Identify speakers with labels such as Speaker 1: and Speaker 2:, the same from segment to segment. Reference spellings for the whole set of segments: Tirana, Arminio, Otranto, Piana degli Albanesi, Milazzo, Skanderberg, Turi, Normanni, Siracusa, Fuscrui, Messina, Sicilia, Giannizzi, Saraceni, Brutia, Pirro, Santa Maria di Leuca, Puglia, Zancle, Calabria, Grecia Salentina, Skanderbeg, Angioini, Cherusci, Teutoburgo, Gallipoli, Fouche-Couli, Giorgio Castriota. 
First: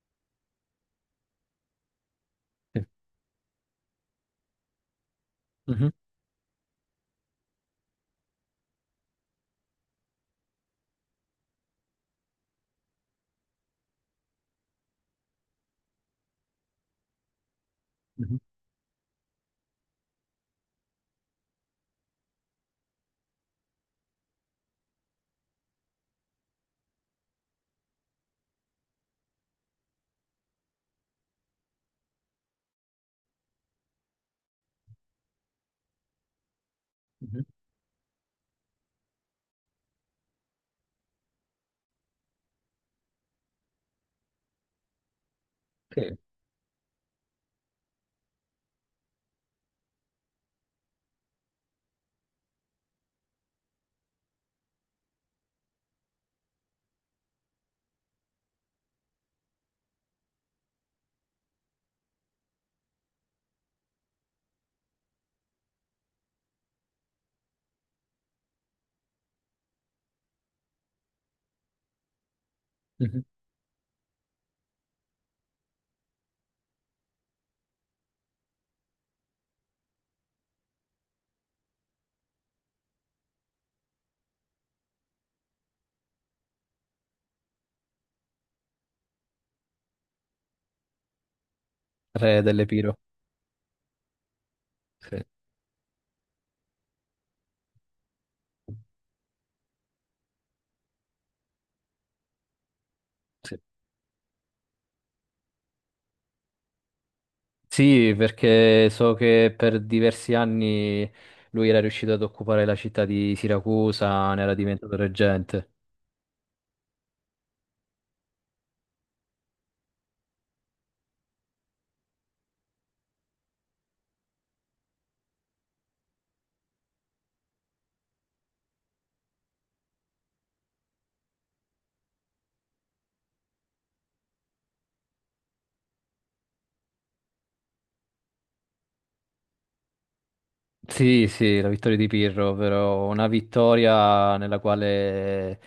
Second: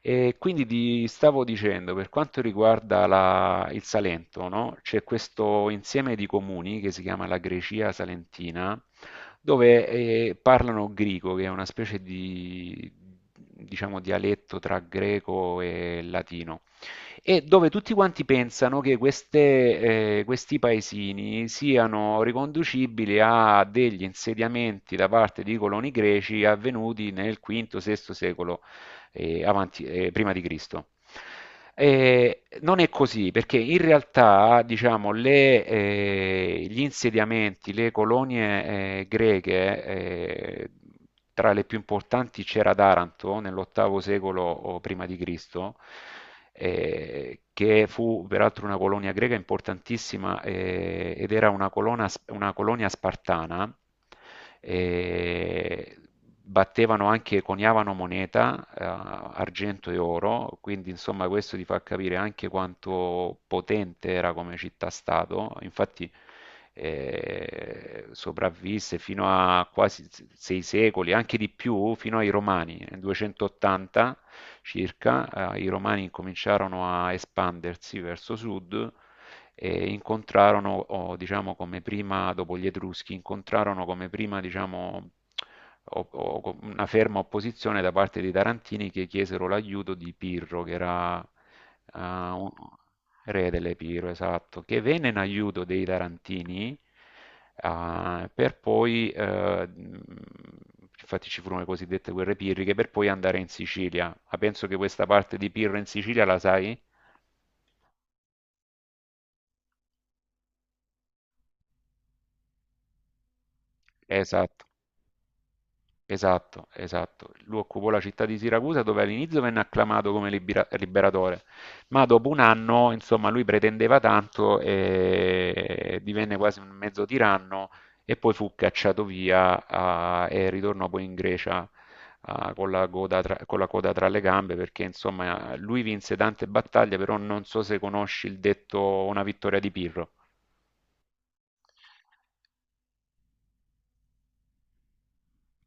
Speaker 1: E quindi ti stavo dicendo, per quanto
Speaker 2: Sì.
Speaker 1: riguarda il Salento, no? C'è questo
Speaker 2: Mhm,
Speaker 1: insieme di comuni che si chiama la Grecia Salentina, dove parlano greco, che è una specie di, diciamo, dialetto tra greco e latino e dove tutti quanti
Speaker 2: mhm,
Speaker 1: pensano che questi paesini siano riconducibili a degli insediamenti da parte di coloni greci avvenuti nel V-VI secolo prima di Cristo. Non è così, perché in realtà, diciamo, gli
Speaker 2: mhm.
Speaker 1: insediamenti, le colonie greche, tra le più importanti c'era Taranto nell'ottavo secolo o prima di Cristo,
Speaker 2: Sì.
Speaker 1: che fu peraltro una colonia greca importantissima ed era una colonia spartana e battevano anche, coniavano moneta, argento e oro, quindi insomma questo ti fa capire anche quanto potente era come città-stato. Infatti sopravvisse fino a quasi 6 secoli, anche di più, fino ai Romani, nel
Speaker 2: Mhm.
Speaker 1: 280 circa, i Romani cominciarono a espandersi verso sud e incontrarono, o, diciamo, come prima, dopo gli Etruschi, incontrarono come prima, diciamo, una ferma opposizione da parte dei Tarantini che chiesero l'aiuto di Pirro, che era eh,
Speaker 2: Re
Speaker 1: un-
Speaker 2: dell'Epiro.
Speaker 1: re delle Pirro, esatto, che venne
Speaker 2: Sì,
Speaker 1: in aiuto dei Tarantini. eh, per poi, eh, infatti ci furono le cosiddette guerre pirriche, per poi andare in
Speaker 2: sì.
Speaker 1: Sicilia. Ma penso che questa parte di Pirro in Sicilia la sai?
Speaker 2: Sì, perché so che per diversi anni lui era riuscito ad occupare la città di Siracusa, ne era
Speaker 1: Esatto.
Speaker 2: diventato reggente.
Speaker 1: Esatto, esatto. Lui occupò la città di Siracusa dove all'inizio venne acclamato come liberatore, ma dopo un anno, insomma, lui pretendeva tanto e divenne quasi un mezzo tiranno e poi fu cacciato via e ritornò poi in Grecia con con la coda tra le gambe perché, insomma, lui vinse tante battaglie, però non so se conosci il detto una vittoria di Pirro.
Speaker 2: Sì, sì, la vittoria di Pirro, però una vittoria nella quale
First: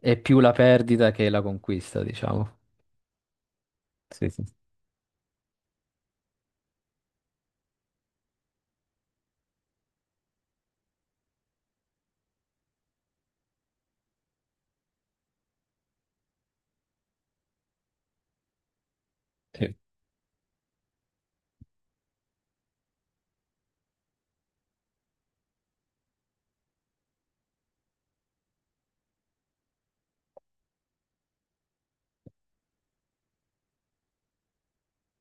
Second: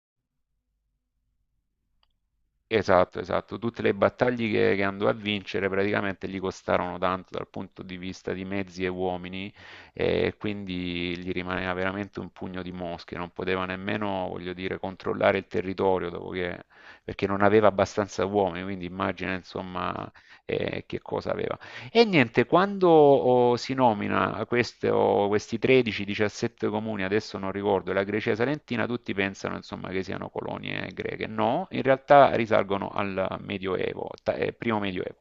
Speaker 2: è più la perdita che la conquista, diciamo.
Speaker 1: Esatto, esatto. Tutte le
Speaker 2: Sì, sì.
Speaker 1: battaglie che andò a vincere praticamente gli costarono tanto dal punto di vista di mezzi e uomini e quindi gli rimaneva veramente un pugno di mosche. Non poteva nemmeno, voglio dire, controllare il territorio perché non aveva abbastanza uomini, quindi immagina
Speaker 2: Sì.
Speaker 1: insomma che cosa aveva. E niente, quando si nomina questi 13-17 comuni, adesso non ricordo, la Grecia Salentina, tutti pensano insomma, che siano colonie greche. No, in realtà risalgono al Medioevo, primo Medioevo,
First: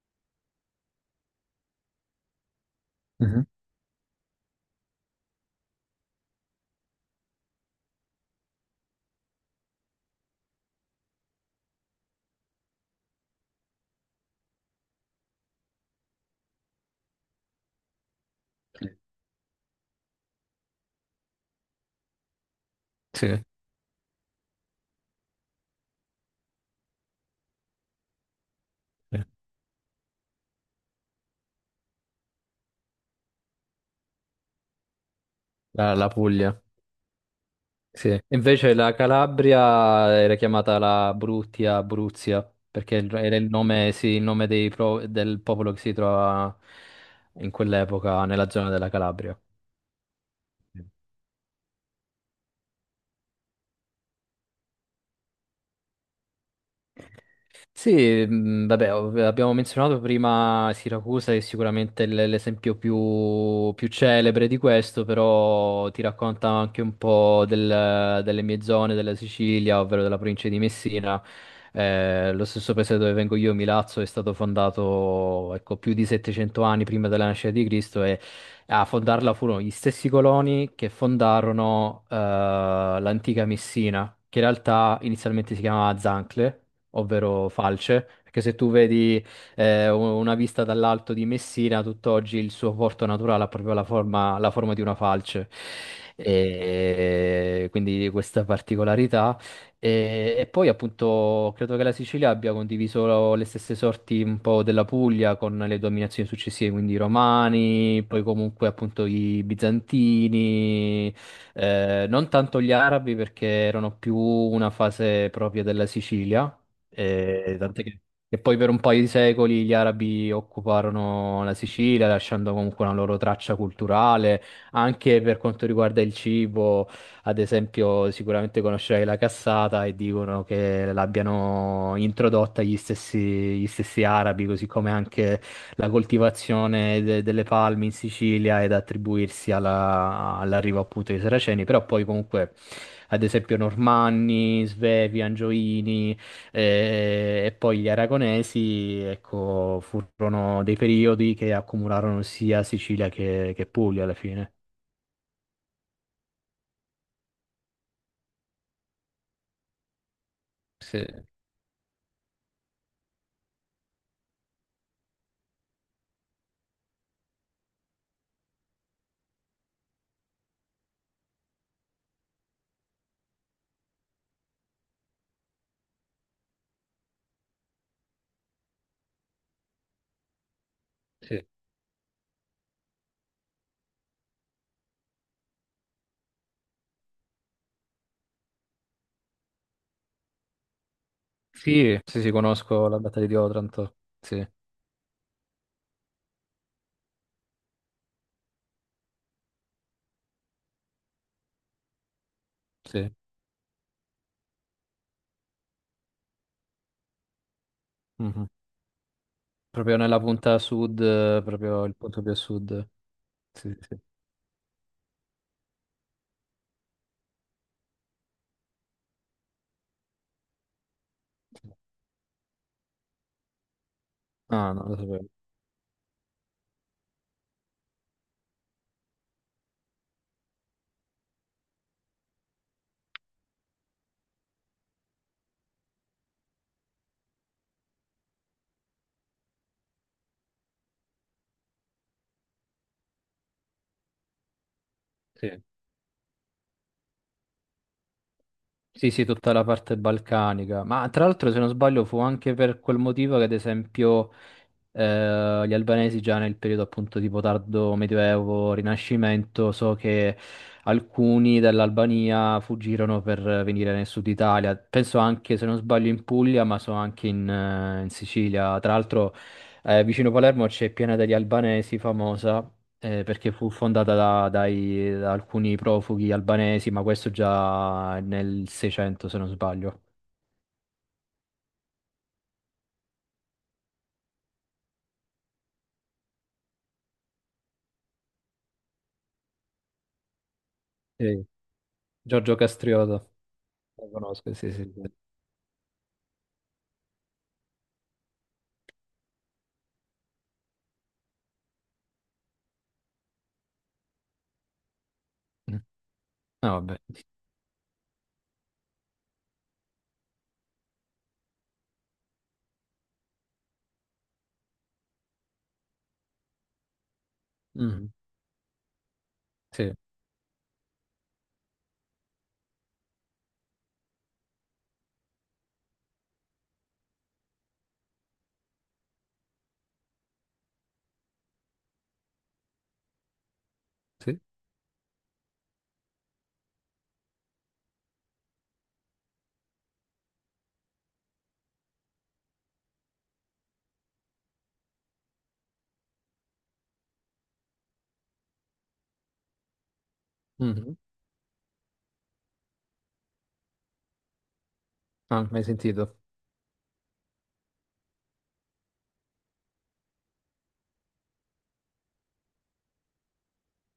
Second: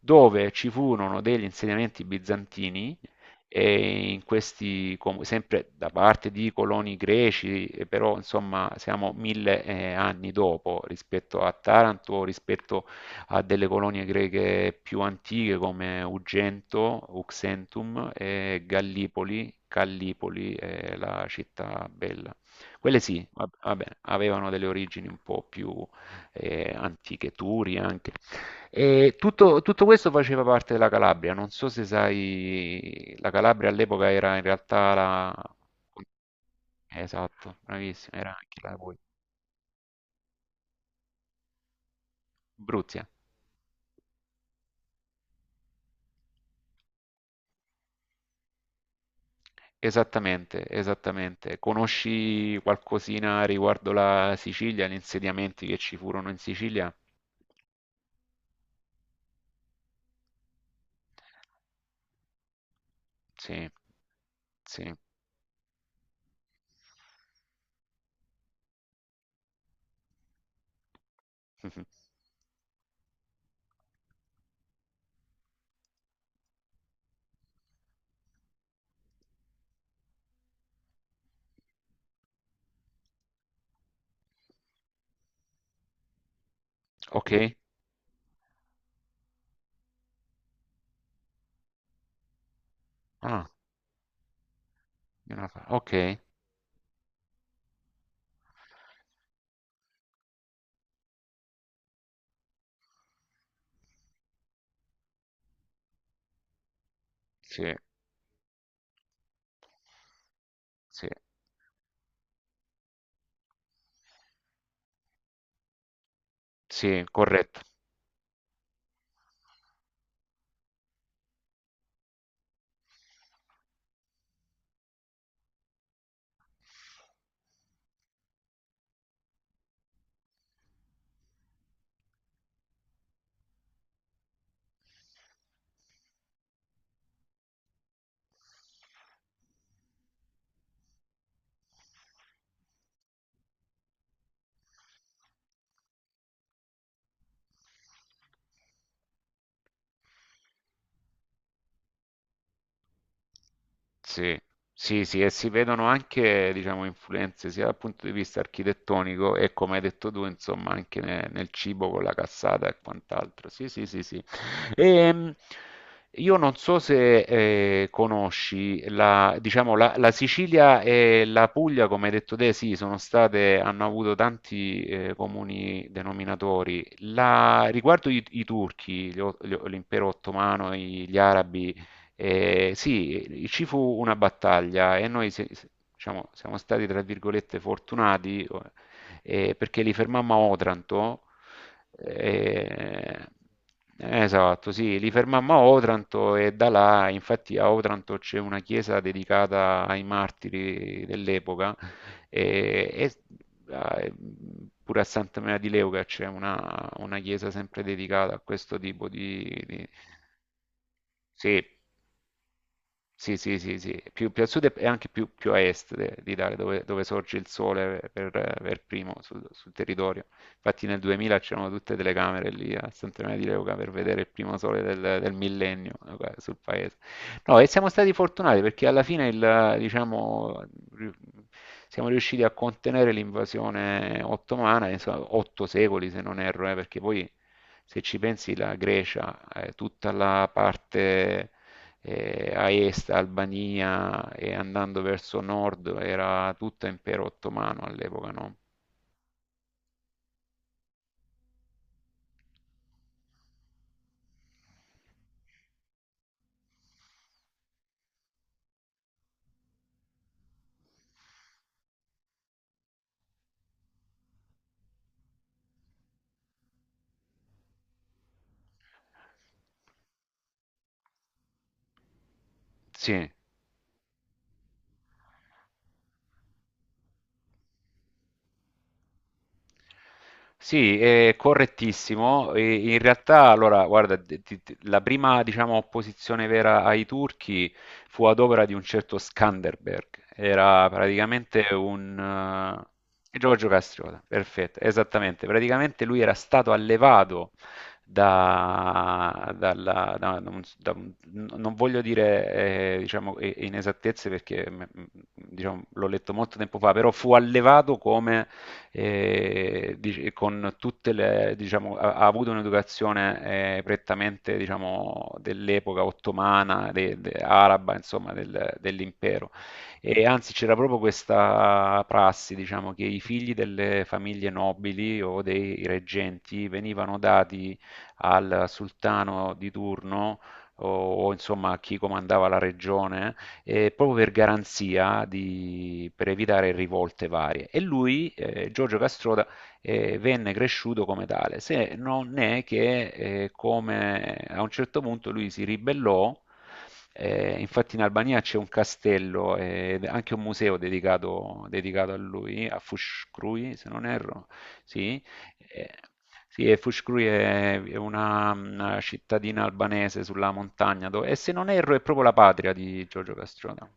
Speaker 1: dove ci furono degli insediamenti bizantini
Speaker 2: Mhm.
Speaker 1: e in questi comuni, sempre da parte di coloni greci, però insomma siamo 1.000 anni dopo rispetto a Taranto, rispetto a delle colonie greche più antiche come Ugento, Uxentum e
Speaker 2: Sì,
Speaker 1: Gallipoli, Callipoli è la città bella. Quelle sì, vabbè, avevano delle origini un po' più antiche, Turi anche. E
Speaker 2: sì,
Speaker 1: tutto questo faceva parte della Calabria, non so se sai, la Calabria all'epoca era in realtà la...
Speaker 2: la, la Puglia.
Speaker 1: Esatto, bravissima,
Speaker 2: Sì.
Speaker 1: era anche
Speaker 2: Invece
Speaker 1: la
Speaker 2: la Calabria era chiamata la Brutia, Abruzia, perché
Speaker 1: Abruzia.
Speaker 2: era il nome, sì, il nome del popolo che si trova in quell'epoca nella zona della Calabria.
Speaker 1: Esattamente, esattamente. Conosci qualcosina riguardo la Sicilia, gli insediamenti che ci furono in Sicilia?
Speaker 2: Sì, vabbè, abbiamo menzionato prima Siracusa, che è sicuramente l'esempio
Speaker 1: Sì,
Speaker 2: più, più celebre di
Speaker 1: sì.
Speaker 2: questo, però ti racconta anche un po' delle mie zone della Sicilia, ovvero della provincia di Messina.
Speaker 1: Mhm.
Speaker 2: Lo stesso paese dove vengo io, Milazzo, è stato fondato, ecco, più di 700 anni prima della nascita di Cristo, e a fondarla furono gli stessi coloni che fondarono l'antica Messina, che in realtà inizialmente si chiamava Zancle,
Speaker 1: Ok?
Speaker 2: ovvero falce, perché se tu vedi una vista dall'alto di Messina, tutt'oggi il suo porto naturale
Speaker 1: Ah,
Speaker 2: ha proprio la forma di una falce.
Speaker 1: ok.
Speaker 2: E quindi questa particolarità. E poi appunto credo che la Sicilia abbia condiviso le stesse sorti un po' della Puglia con le dominazioni successive, quindi i
Speaker 1: Sì,
Speaker 2: Romani, poi comunque appunto i
Speaker 1: sì,
Speaker 2: Bizantini, non tanto gli Arabi perché erano più una fase propria della Sicilia,
Speaker 1: sì,
Speaker 2: e
Speaker 1: corretto.
Speaker 2: tant'è che poi per un paio di secoli gli arabi occuparono la Sicilia, lasciando comunque una loro traccia culturale, anche per quanto riguarda il cibo. Ad esempio, sicuramente conoscerai la cassata e dicono che l'abbiano introdotta gli stessi arabi, così come anche la coltivazione delle palme in Sicilia ed attribuirsi all'arrivo appunto dei Saraceni, però poi comunque ad esempio Normanni, Svevi, Angioini, poi gli aragonesi, ecco, furono dei periodi che accumularono sia Sicilia che Puglia alla
Speaker 1: Sì,
Speaker 2: fine.
Speaker 1: sì, sì, e si vedono anche, diciamo, influenze sia dal punto di vista architettonico e come hai detto tu, insomma,
Speaker 2: Sì,
Speaker 1: anche nel cibo con la cassata e quant'altro. Sì, sì, sì, sì. Ehm, io non so se conosci la, diciamo, la Sicilia e la Puglia, come hai detto te, sì, sono state, hanno avuto tanti comuni denominatori. Riguardo i turchi, l'impero ottomano, gli
Speaker 2: sì.
Speaker 1: arabi, sì, ci fu una battaglia e noi diciamo, siamo stati, tra virgolette, fortunati perché li fermammo a Otranto.
Speaker 2: Sì, sì, sì, conosco la
Speaker 1: eh,
Speaker 2: battaglia di Otranto. Sì,
Speaker 1: Esatto, sì, li fermammo a Otranto e da là, infatti a Otranto c'è una chiesa dedicata ai martiri dell'epoca e,
Speaker 2: sì.
Speaker 1: e- e pure a Santa Maria di Leuca c'è una chiesa sempre dedicata a
Speaker 2: Mhm.
Speaker 1: questo tipo.
Speaker 2: Proprio nella punta sud,
Speaker 1: Sì,
Speaker 2: proprio il punto più a sud.
Speaker 1: sì, sì,
Speaker 2: Sì,
Speaker 1: sì,
Speaker 2: sì.
Speaker 1: sì, più a sud e anche più a est d'Italia, dove sorge il sole per primo sul territorio. Infatti nel 2000 c'erano
Speaker 2: Sì.
Speaker 1: tutte telecamere lì a Sant'Emilio di Leuca per vedere il primo
Speaker 2: Ah,
Speaker 1: sole
Speaker 2: non lo
Speaker 1: del,
Speaker 2: sapevo.
Speaker 1: del millennio sul paese. No, e siamo stati fortunati perché alla fine diciamo, ri- siamo riusciti a contenere l'invasione ottomana, insomma, 8 secoli se non erro, perché poi se ci pensi la Grecia, tutta la parte a est, Albania e andando verso
Speaker 2: Sì.
Speaker 1: nord era tutto impero ottomano all'epoca, no?
Speaker 2: Sì, sì, tutta la parte balcanica, ma tra l'altro se non sbaglio fu anche per quel motivo che ad esempio gli albanesi già nel periodo appunto tipo tardo Medioevo, Rinascimento, so che alcuni dell'Albania fuggirono per venire nel sud Italia, penso anche se non sbaglio in Puglia, ma so anche in, in Sicilia, tra l'altro vicino Palermo c'è Piana degli Albanesi famosa,
Speaker 1: Sì,
Speaker 2: perché fu fondata da, da alcuni profughi albanesi, ma questo già nel 600, se non sbaglio.
Speaker 1: sì, è correttissimo. E in realtà, allora, guarda, la prima, diciamo, opposizione vera ai turchi fu ad opera di un certo Skanderberg. Era
Speaker 2: Sì,
Speaker 1: praticamente un...
Speaker 2: Giorgio Castriota,
Speaker 1: Giorgio
Speaker 2: lo
Speaker 1: Castriota,
Speaker 2: conosco, sì,
Speaker 1: perfetto,
Speaker 2: sì. Sì.
Speaker 1: esattamente. Praticamente lui era stato allevato da, dalla- da- da un- non voglio dire, diciamo, inesattezze perché,
Speaker 2: Mm.
Speaker 1: diciamo, l'ho letto molto
Speaker 2: Ah,
Speaker 1: tempo fa,
Speaker 2: vabbè.
Speaker 1: però fu allevato come con tutte le, diciamo, ha avuto un'educazione prettamente, diciamo, dell'epoca ottomana, araba,
Speaker 2: Mm.
Speaker 1: insomma, dell'impero.
Speaker 2: Sì.
Speaker 1: E anzi, c'era proprio questa prassi, diciamo, che i figli delle famiglie nobili o dei reggenti venivano dati al sultano di turno insomma a chi comandava la regione proprio per
Speaker 2: Sì?
Speaker 1: garanzia, per evitare rivolte varie. E lui, Giorgio Castroda, venne cresciuto come tale, se non è che come a un certo punto lui si ribellò, infatti in Albania c'è un castello e anche un museo
Speaker 2: Mhm.
Speaker 1: dedicato a lui, a Fuscrui, se non erro, sì,
Speaker 2: Ah, mai
Speaker 1: eh,
Speaker 2: sentito?
Speaker 1: sì, e Fouche-Couli è una cittadina albanese sulla montagna, e se non erro è proprio la patria di Giorgio Castrota.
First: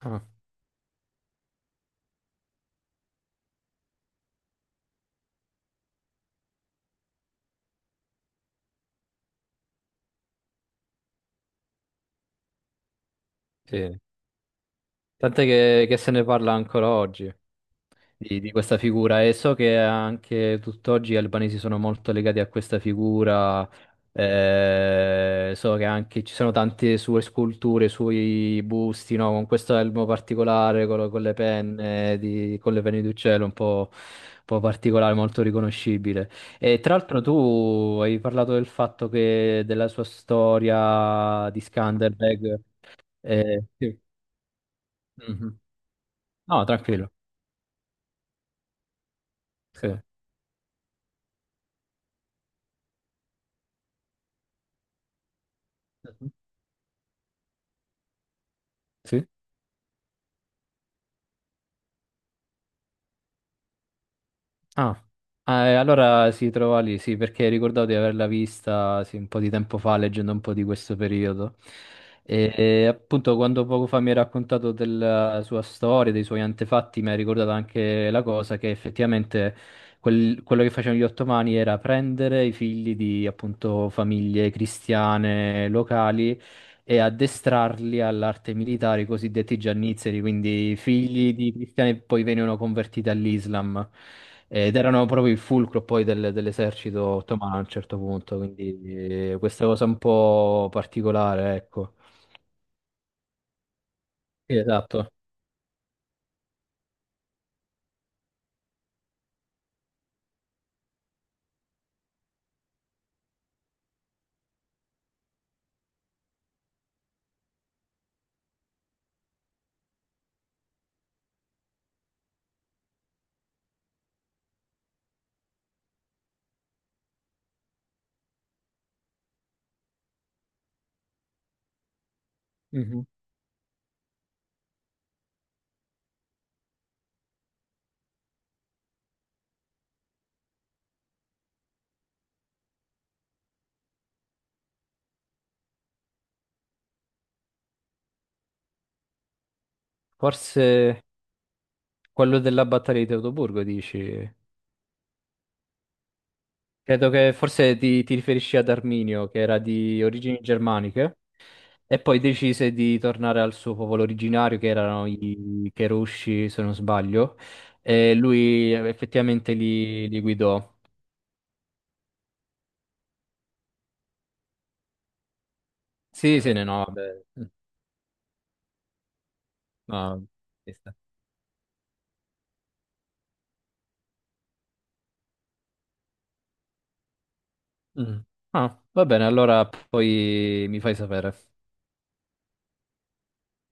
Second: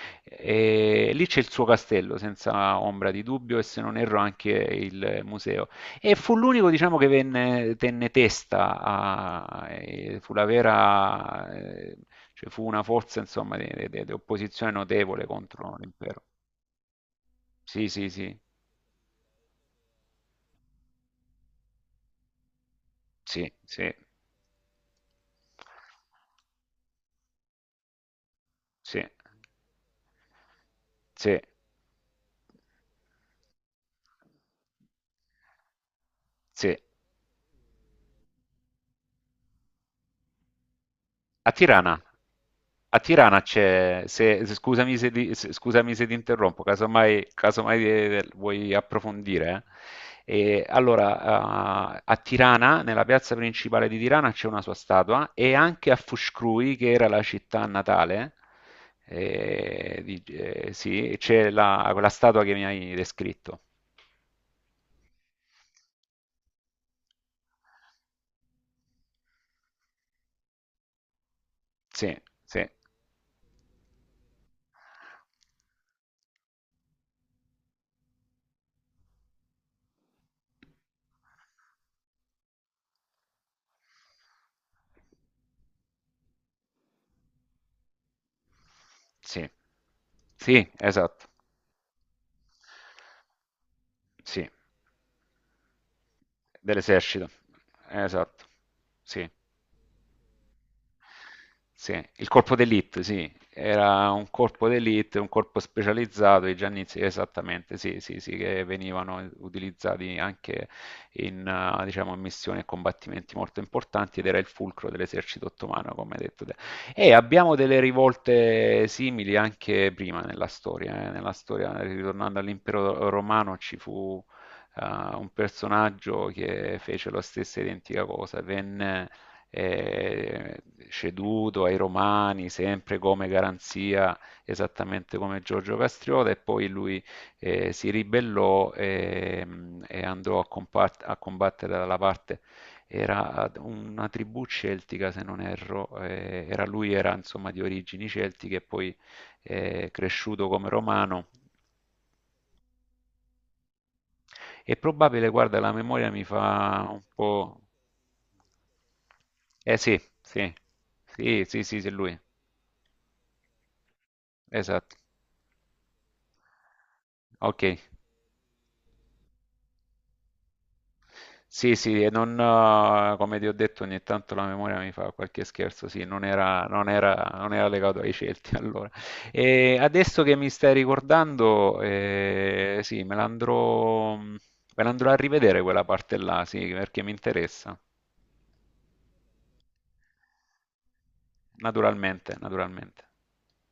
Speaker 2: Ah,
Speaker 1: E lì c'è il suo castello, senza ombra di dubbio, e se non erro anche il museo. E fu l'unico, diciamo, che tenne testa, e fu la vera, cioè fu una forza, insomma, di,
Speaker 2: sì.
Speaker 1: di- di opposizione notevole
Speaker 2: Tant'è
Speaker 1: contro
Speaker 2: che se
Speaker 1: l'impero.
Speaker 2: ne parla ancora oggi,
Speaker 1: Sì, sì, sì,
Speaker 2: di questa figura, e so che anche tutt'oggi gli albanesi sono molto legati a questa
Speaker 1: sì,
Speaker 2: figura.
Speaker 1: sì,
Speaker 2: So che anche ci sono tante sue sculture, suoi
Speaker 1: sì,
Speaker 2: busti, no? Con questo elmo particolare, con, con le
Speaker 1: sì.
Speaker 2: penne di, con le penne di uccello, un po' particolare, molto riconoscibile.
Speaker 1: Sì,
Speaker 2: E tra l'altro tu hai parlato del fatto che della sua storia
Speaker 1: a
Speaker 2: di
Speaker 1: Tirana.
Speaker 2: Skanderbeg.
Speaker 1: A Tirana
Speaker 2: Sì.
Speaker 1: c'è, scusami se,
Speaker 2: Mhm.
Speaker 1: scusami se ti interrompo,
Speaker 2: No, tranquillo.
Speaker 1: casomai vuoi approfondire.
Speaker 2: Sì.
Speaker 1: E allora, a Tirana, nella piazza principale di Tirana, c'è una sua statua e anche a Fuscrui, che era la città natale,
Speaker 2: Sì.
Speaker 1: sì, c'è quella statua che mi hai descritto.
Speaker 2: Ah. Ah, e allora si trova lì, sì, perché ricordavo di averla vista sì, un po' di tempo fa, leggendo un po' di questo periodo.
Speaker 1: Sì, sì.
Speaker 2: E, appunto, quando poco fa mi hai raccontato della sua storia, dei suoi antefatti, mi hai ricordato anche la cosa che effettivamente quello che facevano gli ottomani era prendere i figli di appunto famiglie cristiane locali e addestrarli all'arte militare, i
Speaker 1: Sì.
Speaker 2: cosiddetti giannizzeri,
Speaker 1: Sì,
Speaker 2: quindi
Speaker 1: esatto.
Speaker 2: figli di cristiani che poi venivano convertiti all'Islam
Speaker 1: Sì,
Speaker 2: ed erano proprio il fulcro poi dell'esercito
Speaker 1: dell'esercito.
Speaker 2: ottomano a un certo punto,
Speaker 1: Esatto. Sì.
Speaker 2: quindi questa cosa un po' particolare,
Speaker 1: Sì,
Speaker 2: ecco.
Speaker 1: il corpo d'elite, sì, era un
Speaker 2: Sì,
Speaker 1: corpo
Speaker 2: esatto.
Speaker 1: d'elite, un corpo specializzato, i Giannizzi, esattamente, sì, sì, sì, che venivano utilizzati anche diciamo, in missioni e combattimenti molto importanti ed era il fulcro dell'esercito ottomano, come hai detto te. E abbiamo delle rivolte simili anche prima nella storia, ritornando all'impero romano, ci fu un personaggio che fece la stessa identica cosa, venne eh, ceduto ai Romani, sempre
Speaker 2: Mhm.
Speaker 1: come garanzia, esattamente come Giorgio Castriota, e poi lui si ribellò e andò a combattere dalla parte era una tribù celtica, se non erro, lui era insomma di origini celtiche e poi cresciuto come
Speaker 2: Forse
Speaker 1: romano.
Speaker 2: quello della battaglia di Teutoburgo, dici?
Speaker 1: È probabile, guarda, la memoria mi fa un
Speaker 2: Credo che
Speaker 1: po'.
Speaker 2: forse ti, ti riferisci ad Arminio, che era
Speaker 1: Eh sì,
Speaker 2: di origini
Speaker 1: sì,
Speaker 2: germaniche.
Speaker 1: sì, sì, sì, sì,
Speaker 2: E
Speaker 1: lui,
Speaker 2: poi decise di tornare al suo popolo originario, che
Speaker 1: esatto.
Speaker 2: erano i Cherusci, se non sbaglio,
Speaker 1: Ok,
Speaker 2: e lui effettivamente li, li guidò.
Speaker 1: sì, sì, e non, come ti ho detto, ogni tanto la memoria mi fa qualche scherzo, sì, non
Speaker 2: Sì, sì,
Speaker 1: era,
Speaker 2: no, no,
Speaker 1: non
Speaker 2: vabbè.
Speaker 1: era- non era legato ai Celti allora. E adesso
Speaker 2: No,
Speaker 1: che mi
Speaker 2: ci
Speaker 1: stai
Speaker 2: sta.
Speaker 1: ricordando, sì, me l'andrò a rivedere quella parte là, sì, perché mi interessa,
Speaker 2: Mm. Ah, va bene, allora poi mi fai sapere.
Speaker 1: naturalmente, naturalmente.